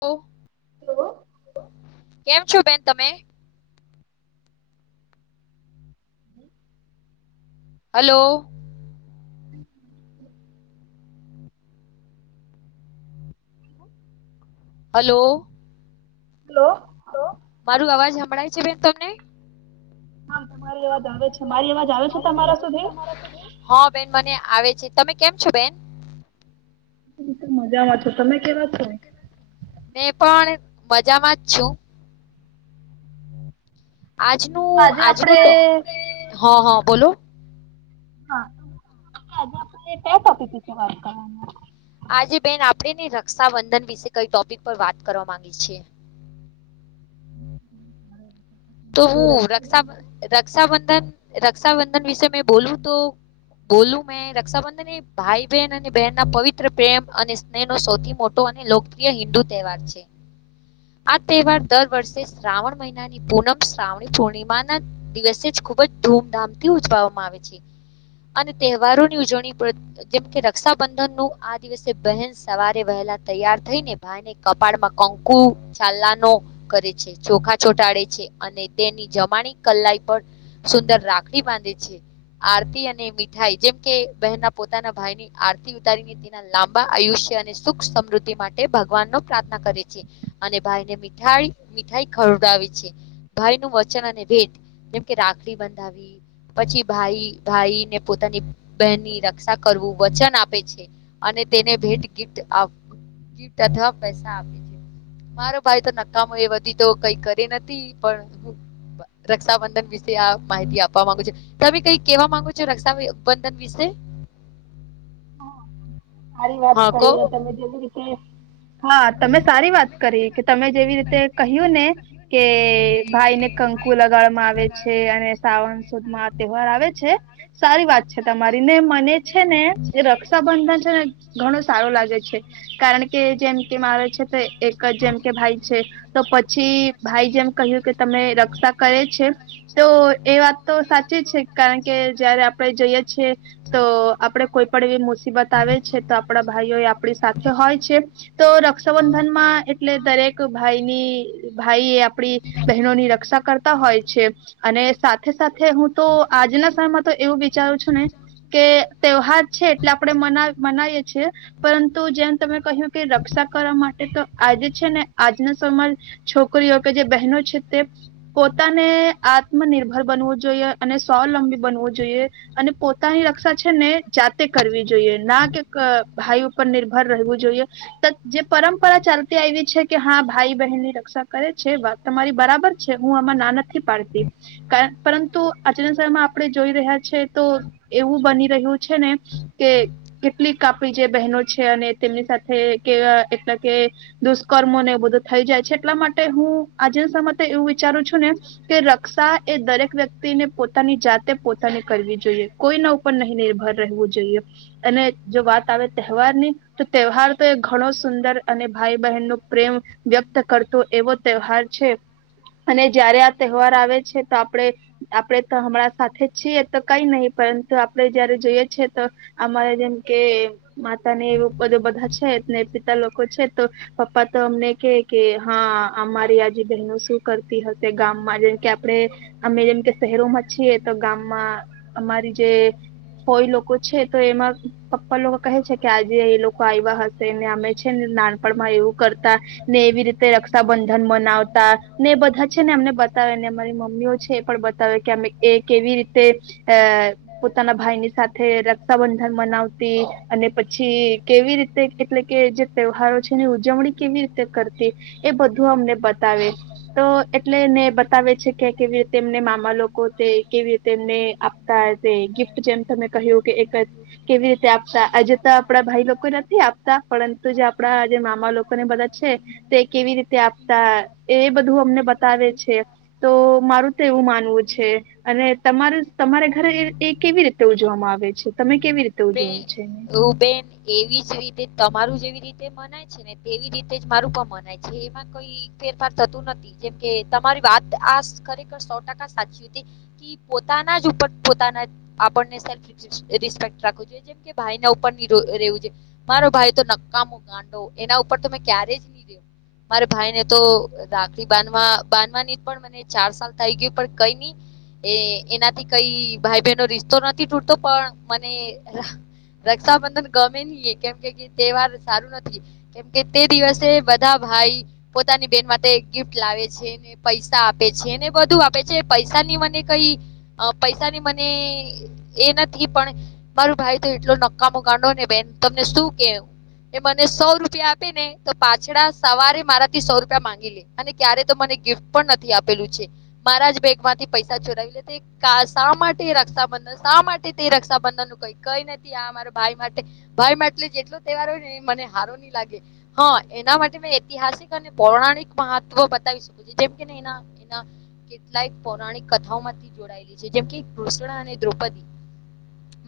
કઉ હલો કેમ છો બેન તમે? હલો હલો હલો મારું અવાજ હમળાય છે બેન તમને? હા તમારી અવાજ આવે છે હા, મારી આવે અવાજ છે મારી અવાજ તમારા આવે છે સુધી તમારા સુધી હા બેન મને આવે છે તમે કેમ છો બેન? હું મજામાં છો તમે કેવા છો મે પણ મજામાં જ છું આજનું આજે આપડે આજનું હા હા બોલો હા આજે આપણે કયા ટોપીક વિશે વાત કરવાના આજે બેન આપણે ને રક્ષાબંધન વિશે કઈ ટોપીક પર વાત કરવા માંગી છીએ [inaudible] [inaudible] તો જે હું રક્ષા રક્ષાબંધન રક્ષાબંધન રક્ષાબંધન વિશે મે બોલું તો બોલું મેં રક્ષાબંધન એ ભાઈ બહેન અને બહેનના પવિત્ર પ્રેમ અને સ્નેહનો સૌથી મોટો અને લોકપ્રિય હિન્દુ તહેવાર છે, આ તહેવાર દર વર્ષે શ્રાવણ મહિનાની પૂનમ શ્રાવણી પૂર્ણિમાંના દિવસે જ ખુબ જ ધૂમધામથી ઉજવામાં આવે છે. અને તહેવારોની ઉજવણી પ્ર જેમ કે રક્ષાબંધનનું આ દિવસે બહેન સવારે વહેલા તૈયાર થઈને ભાઈને કપાળ માં કંકુ ચાલ્લાનો કરે છે ચોખા ચોંટાડે છે, અને તેની જમાણી કલાઈ પણ સુંદર રાખડી બાંધે છે. આરતી અને મીઠાઈ જેમ કે બહેનના પોતાના ભાઈની આરતી ઉતારીને તેના લાંબા આયુષ્ય અને સુખ સમૃદ્ધિ માટે ભગવાનનો પ્રાર્થના કરે છે અને ભાઈને મીઠાઈ મીઠાઈ ખ ખવડાવે છે ભાઈનું વચન અને ભેટ જેમ કે રાખડી બંધાવી પછી ભાઈ ભાઈને પોતાની બહેનની રક્ષા કરવું વચન આપે છે અને તેને ભેટ ગીફ્ટ આ ગિફ્ટ અથવા પૈસા આપે છે મારો ભાઈતો નકામો એ બધી તો કઈ કરી નથી પણ [unintelligible] રક્ષાબંધન વિશે આ માહિતી આપવા માંગુ છો તમે કઈ કેવા માંગો છો રક્ષાબંધન વિશે [inaudible] હા સારી વાત હા કહો કરી તમે જેવી રીતે હા તમે સારી વાત કરી કે તમે જેવી રીતે કહ્યું ને કે ભાઈને કંકુ લગાડમાં આવે છે અને સાવણ સુદમાં આ તહેવાર આવે છે સારી વાત છે તમારી ને મને છે ને રક્ષાબંધન છે ને ઘણું સારું લાગે છે કારણ કે જેમ કે મારે છે તો એક જ જેમ કે ભાઈ છે તો તો પછી ભાઈ જેમ કહ્યું કે તમે રક્ષા કરે છે તો એ વાત તો સાચી છે કારણ કે જયારે આપણે જઈએ છીએ તો આપણે કોઈ પણ મુસીબત આવે છે તો આપણા ભાઈઓ આપણી સાથે હોય છે તો રક્ષાબંધનમાં એટલે દરેક ભાઈની ભાઈ એ આપણી બહેનોની રક્ષા કરતા હોય છે અને સાથે સાથે હું તો આજના સમયમાં તો એવું વિચારું છું ને કે તહેવાર છે એટલે આપણે માનવ મનાવીએ છીએ પરંતુ જેમ તમે કહ્યું કે રક્ષા કરવા માટે તો જે છે ને આજના સમ છોકરીઓ કે જે બહેનો છે તે પોતાને આ આત્મનિર્ભર બનવું જોઈએ અને સ્વલંબી બનવું જોઈએ અને પોતાની રક્ષા છે ને જાત તે કરવી જોઈએ ના કે ભાઈ ઉપર નિર્ભર રહેવું જોઈએ જે પરંપરા ચાલતી આઇવિ છે કે હા ભાઈ બહેનની રક્ષા કરે છે વાત તમારી બરાબર છે હું આમાં ના નથી પાડતી કાર પરંતુ આચરણ સમયમાં આપણે જોઈ રહ્યા છે તો એવું બની રહ્યું છે ને કે કેટલીક આપડી જે બહેનો છે અને તેમની સાથે કે એટલા કે દુષ્કર્મોને એ બધું થઈ જાય છે એટલા માટે હું આજેના સમયમાંતો એવું વિચારું છું ને કે રક્ષા એ દરેક વ્યક્તિને પોતાની જાતે પોતાને કરવી જોઈએ કોઈના ઉપર નહી નિર્ભર રહેવું જોઈએ અને જો વાત આવે તહેવારની તો તહેવારતો એ ઘણો સુંદર અને ભાઈ બ બહેનનો પ્રેમ વ્યક્ત કરતો એવો તહેવાર છે અને જયારે આ તહેવાર આવે છે તો આપડે આપડે તો હમણાં સાથે છીએ તો કઈ નહી પરંતુ આપડે જયારે જોઈએ છે તો અમારે જેમ કે માતાને એ બધો બધા છે ને પિતા લોકો છે તો પપ્પા તો અમને કે કે હા અમારી આજી બહેનો શું કરતી હશે ગામમાં જેમ કે આપડ. અમે જેમ કે શહેરોમાં છીએ તો ગામમાં અમારી જે હોય લોકો. છે તો એમાં પપ્પા લોકો કહે છે કે આજે એ લોકો આવ્યા હશે ને અમે છે ને નાનપણમાં એ એવું કરતાં ને એવી રીતે રક્ષાબંધન મનાવતા ને એ બધા છે ને અમને બતાવેને અમારી. મમ્મીઓ છે એ પણ બતાવે કે એ કેવી રીતે અ પોતાના ભાઈની સાથે ર રક્ષાબંધન મનાવતી અને પછી કેવી રીતે એટલે કે જે તહેવારો છે ને ઉજવણી કેવી રીતે કરતી એ બધું અમને બતાવે તો એટલેને બતાવે છે. કે કેવી રીતે તેમને મામા લોકો તે કેવી રીતે તેમને આપતા તે. ગિફ્ટ જેમ તમે કહ્યું કે કેવી રીતે આપતા આજતો આપડા ભાઈ લોકો નથી. આપતા પરંતુ જે આપણા જે મામા લોકોને બધા છે. તે કેવી રીતે આપ એ બધું અમને બતાવે છે. તો મારું તો એવું માનવું છે. અને તમા તમારા ઘરે એ કેવી રીતે ઉજવામાં આવે છે? તમે કેવી રીતે ઉજવો બેન છેને? બેન એવી જ રીતે તમારું જેવી રીતે મનાય છે. ને તેવી રીતે જ મારું પણ મનાય છે. એમાં કોઈ ફેરફાર થતું નથી. જેમકે તમારી વાત આ ખરેખર સો ટકા સાચી હતી. કે પોતાના પોતાના ઉપરજ સેલરીસફેકટ જોઈએ. જેમ કે ભાઈ ઉપર મારો ભાઈ તો નક્કામો ગાંડો એના ઉપર તો મે ક્યારે જ નહી રહેમ. મારે ભાઈ ને તો રાાખડી બાંધવા બાંધવાની પણ મને ચાર સાલ થઈ ગય પણ કઈ નઈ. એ એનાથી કઈ ભાઈ બહેનો રિશતો નથી તૂટતો પણ મને રક્ષાબંધન ગ તહેવાર સારું નથી. કેમકે તે દિવસે બધા ભાઈ પોતાની ગિફ્ટ લાવે છે. ને પૈસા આપે છે. ને બધું આપે છે. પૈસાની મને કઈ પૈસાની મને એ નથી. પણ મારું ભાઈ તો એટલો નક્કામો કાંડોને બેન તમને શું કેવ. એ મને સો રૂપિયા આપે ને તો પાછડા સવારે મારાથી સો રૂપિયા માંગી લે અને ક્યારે તો મને ગીફ્ટ નથી આપલું છે. મારા જ બેગ માંથી પૈસા ચોરાવી લે શા માટે રક્ષા શા માટે તે રક્ષાબંધન નું કઈ કઈ નથી. આ અરા ભાઈ માટે ભાઈટલે જેટલો તહેવાર હોય ને એ મને હારો નની લાગે હા એના માટે મેં ઐતિહાસિક અને પૌર્ણા મહત્વ બતાવી શકો છે. જેમ કે એના એના કેટલાયક પૌરાણિક કથાઓમાંથી જોડાયેલી છે. જેમ કે કૃષ્ણ અને દ્રૌપદી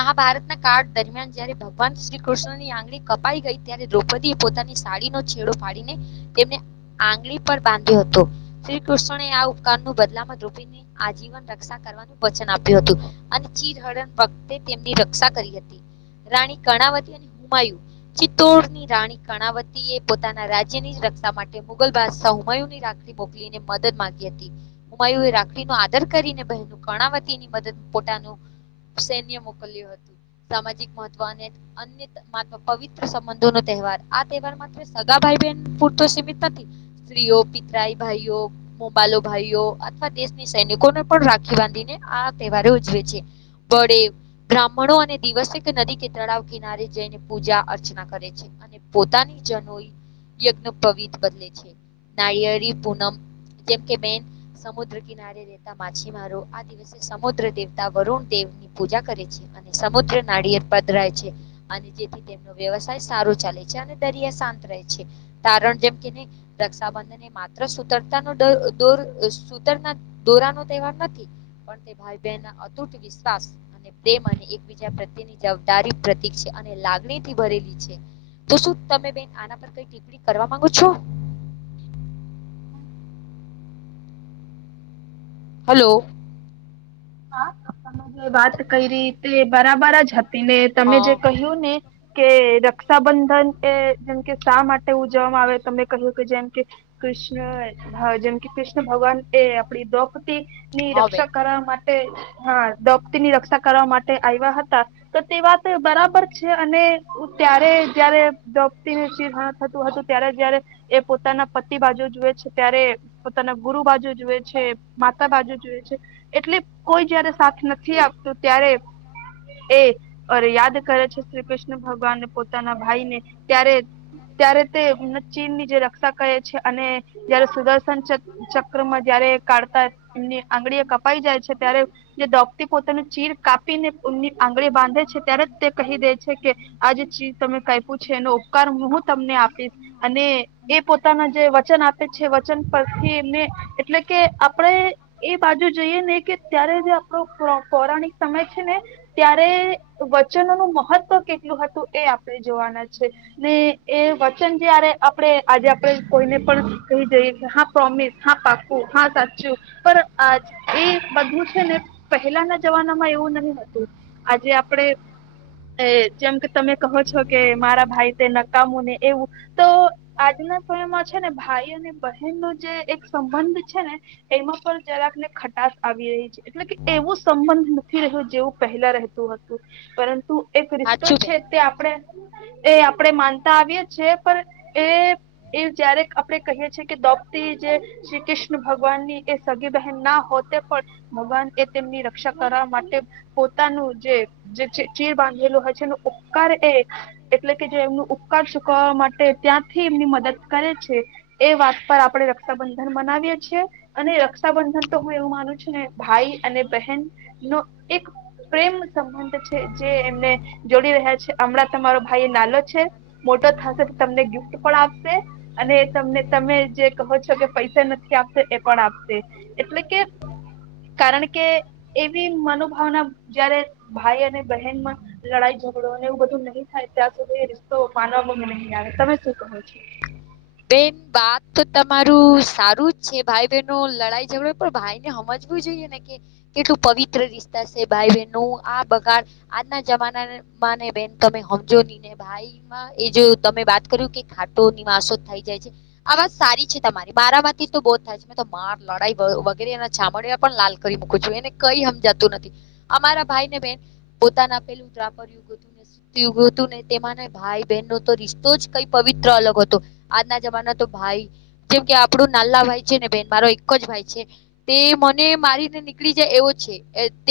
મહાભારતના કાળ દરમિયાન જયારે ભ શ્રી કૃષ્ણની આંગળી કપાઈ ગઈ. ત્યારે દ્રૌપદી એ પોતાની સાડીનો છેડો ફાંડીને તેમને આંગળી પર બાંધ્યો હતો. શ્રી કૃષ્ણે આ ઉપકાર ન બદલામાં ર્રૂપીને આજીવન રક્ષા નું વચન આપ્યું હતું. અને ચીર હરણ વખતે તેમની રક્ષા કરી હતી. રાણી કર્ણાવતી હુમાયું ચિત્તરની રાણી કર્ણાવતી એ પોતાના રાજ્યની રક્ષા માટે મુગલ બાદશા હુમાયુ ની રાખડી મોકલીને મદદ માંગી હતી. હુમાયુ એ રાખડી નો આદર કરીને બહે કરણાવતીની મદદ પોતાનું સૈન્ય મોકલ્યું હતું. સામાજિક મહત્વ અને અન્ય પવિત્ર સંબંધો ન તહેવાર આ તહેવાર માત્ર સગા ભાઈ બહેન પૂરતો સીમિત સ્ત્રીઓ પિતરાઈ ભાઈઓ મોબલો ભાઈઓ અથવા દેશની સૈનિકોને પણ રાખી બાંધીને આ તહેવારો ઉજવે છે. બળે બ્રાહ્મણો અને દિવસે નદી કે તળાવ કિનારે જઈને પૂજા અર્ચના કરે છે. અને પોતાની જનોઈ યજ્ઞ પવિત બદલે છે. નારિયેળ પૂનમ જેમ કે બેન સમુદ્ર કિનારે રતા માછીમારો આ દિવસે સમુદ્ર દેવતા વરુણ દેવ ની પૂજા કરે છે. અને સમુદ્ર નાળિયે પધરાય છે. અને જેથી તેમનો વ્યવસાય સારો ચાલે છે. અને દરિયા શાંત રહે છે. તણ જેમ કેહી રક્ષાબંધને માત્ર સુતરતા નો સુતર દોરાનો તહેવાર નથી. પણ તે ભાઈ બહેનના અતુટ વિશ્વાસ અને પ્રેમ અને એકબીજા પ્રત્યેની જવાબદારીય ઠી છે. અને લાગણી થી ભરેલી છે. તો શું તમે બેન આના પર કઈ ટીપડી કરવા માંગો છો? [inaudible] હલો. હા તમે જે વાત કરી ર તે બરાબર જ હતી. ને તમે જે હા કહ્યું ને કે રક્ષાબંધન એ જેમ કે શા માટે ઉજવવામાં આવે તમે કહ્યું કે જેમ કે કૃષ્ણ જેમ કે કૃષ્ણ ભગવાન એ આપડી દોપતી ની હા બેન રક્ષા કરવા માટે હા દોપતી ની રક્ષા કરવા માટે આવ્યા હતા. તો તે વાત બરાબર છે. અને ત્યારે જયારે દોપતી નું ચિર હરણ થતું હતું ત્યારે જયારે એ પોતાના પતિ બાજુ જુએ છે ત્યારે પોતા ના ગુરુ બાજુ જુએ છે માતા બાજુ જુએ છે એટલે. કોઈ જયારે સાથ નથી આપતું ત્યારે. એ અરે યાદ કરે છે શ્રી કૃષ્ણ ભગવાનને પોતાના. ભાઈને ત્યારે ત્યારે તે ચીન ની જે રક્ષા કહે છે અને જ. સુદર્શન ચક ચક્રમાં જયારે કાઢતા એમની આંગળી એ કપાઈ જાય છે. ત્યારે જે દોકતી પોતાનું ચીર કાપીને આંગળી બાંધે છે ત્યારે જ તે કહી દે છે કે. આ જે ચીર તમે ક્યપુ છે એનો ઉપકાર હ હું તમને આપીશ અને એ પોતાના જે વચન. આપે છે વચન પરથી એટલે કે આપણે એ બાજુ જઈએ ને કે. જે આપણો પો પૌરાણિક સમય છે ને ત્યારે વચનો નું મહત્વ કેટલું હત. હતું એ આપણે જોવાના છે ને એ વચન જયારે આપણે આજે આપડણે કોઈને પણ. કહી જઈએ હા પ્રોમિસ હા પાકું હા સાચું પણ આજ એ. હું છે ને પહેલાના જમાનામાં એવું નહી હતું આજે આપડે. એ જેમ કે તમે કહો છો કે મારા ભાઈ તે નકામું ને એવું તો આજે. ના સમયમાં છે ને ભાઈ અને. બહેન નો જે એક સંબંધ છે ને એમાં પણ જરાક ને ખટાસ આવી રહી છે. એટલે કે એવો સંબંધ નથી રહ્યો જેવું પહેલા રહેતું હતું પરં તું એક રિશતો સાચું બેન છે તે આપણે એ આપણે માન તા આવી એ છે પણ એ એ જયારે આપણે કહીએ છીએ કે દોપતી જે શ્રી કૃષ્ણ. વિષ્ણુ ભગવાનની એ સગી બહેન ના હોતે. પણ ભગવાન એ તેમની રક્ષા કરવા માટે પોતાનું જે ચીર બાંધેલું હોય છે. તનો ઉપકાર એ. એટલે કે જે એમનું ઉપકાર ચૂકવવા માટે ત્યાંથી એમની મદદ કરે છે એ. વાત પર આપડે રક્ષાબંધન મનાવીએ છીએ અને રક્ષાબંધન તો હું એવું માનું છ ભાઈ અને બહેન નો એક પ્રેમ સંબંધ છે જે એમને. જોડી રહ્યા છે હમણાં તમારો ભાઈ એ નાલો છે મોટો થશે તો તમને ગિફ્ટ પણ આપશે. અને તમને તમે જે કહો છો કે પૈસા નથી આપતો એ પણ આપશે એટલે કે. કારણ કે એવી મનોભાવના જયારે ભાઈ અને બહેનમાં લડાઈ. ઝઘડો ને એવું બધું નહી થાય ત્યાં સુધી રિસ્તો માનવામાં નહીં આવે તમે શું કહો છો. બેન વાત તો તમારું સારું જ છે ભાઈ બહેનો લડાઈ ઝઘડો પણ ભાઈ ને સમ વુ જોઈએને કે કેટલું પવિત્ર રિશતા છે ભાઈ બહેનો ન આ બગાડ આજના જમાના. માને બેન તમે સમજો ની ને ભાઈમાં એ જો તમે વાત કર્યું કે ખાટો માસો. થાઇ જાય છે આ વાત સારી છે તમારી મારામાંથી તો બહુ જ થાય છે મે તો માર લડાઈ વગેરે એના છામડ. લાલ કરી મુકું છું એને કઈ હમજાતું નથી અમારા ભાઈ ને બેન પોતાના પેલું ત્રાપ હતું ને તેમાં ના ભાઈ બહેન નો તો રિશ્તો જ કઈ પવિત્ર અલગ હતો. આજના જમાના તો ભાઈ જેમ કે આપડું નાલા ભાઈ છે ને બેન મારો એક જ ભાઈ છે તે. મને મારીને નીકળી જાય એવો છે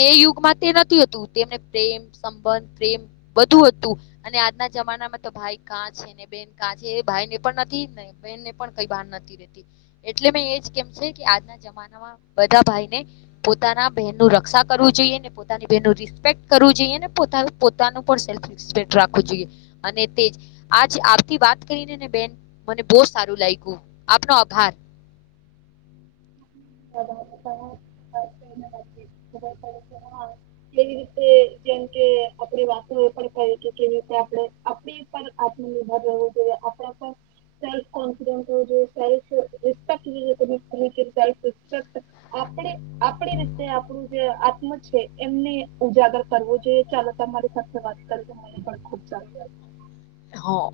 તે યુગમાં તે નથીતું તેમને પ્રેમ સંબંધ. પ્રેમ બધું હતું અને આજના જમાનામાં તો ભાઈ કાં છે ને બેન કાં છે ભાઈને. પણ નથી ને બેનને પણ કઈ ભાન નથી રેતુ એટલે મે એજ કેમ છે કે આજના જમાનામાં. બઘા ભાઈને પોતાના બહેન નુ રક્ષા કરવું જોઈએ ને પોતાની બહેનનું રિસ્પેક્ટ કરવું જોઈએ ને પોતા પોતાનો પણ સેલ્ફ રિસ્પેકટ રાખવો જોઈએ અને તે આજ આપથી વાત કરીને ને બેન. મને બહુ સારું લાયગુ આપનો આભાર. હ. કેવી રીતે જેમ કે આપણે વાતુ કે કેવી રીતે. તે આપણે આપણી પર આત્મનિર્ભર રહેવું જોઈએ આપણા પર સેલ્ફ કોન્ફિડેસ હોવો જોઈએ સેલ્ફ રિસ્પેક્ટ [unintelligible] તમે જે સેલ્ફી ઇન્સ્પેક્ટર આપણે આપણી રીતે આપડુ જે અપ આયપા છે એમને ઉજાગર કરવો જોઈએ ચાલો તમારી સાથે વાત કરી મને પણ ખુબ સારું લાગ્યું. હા.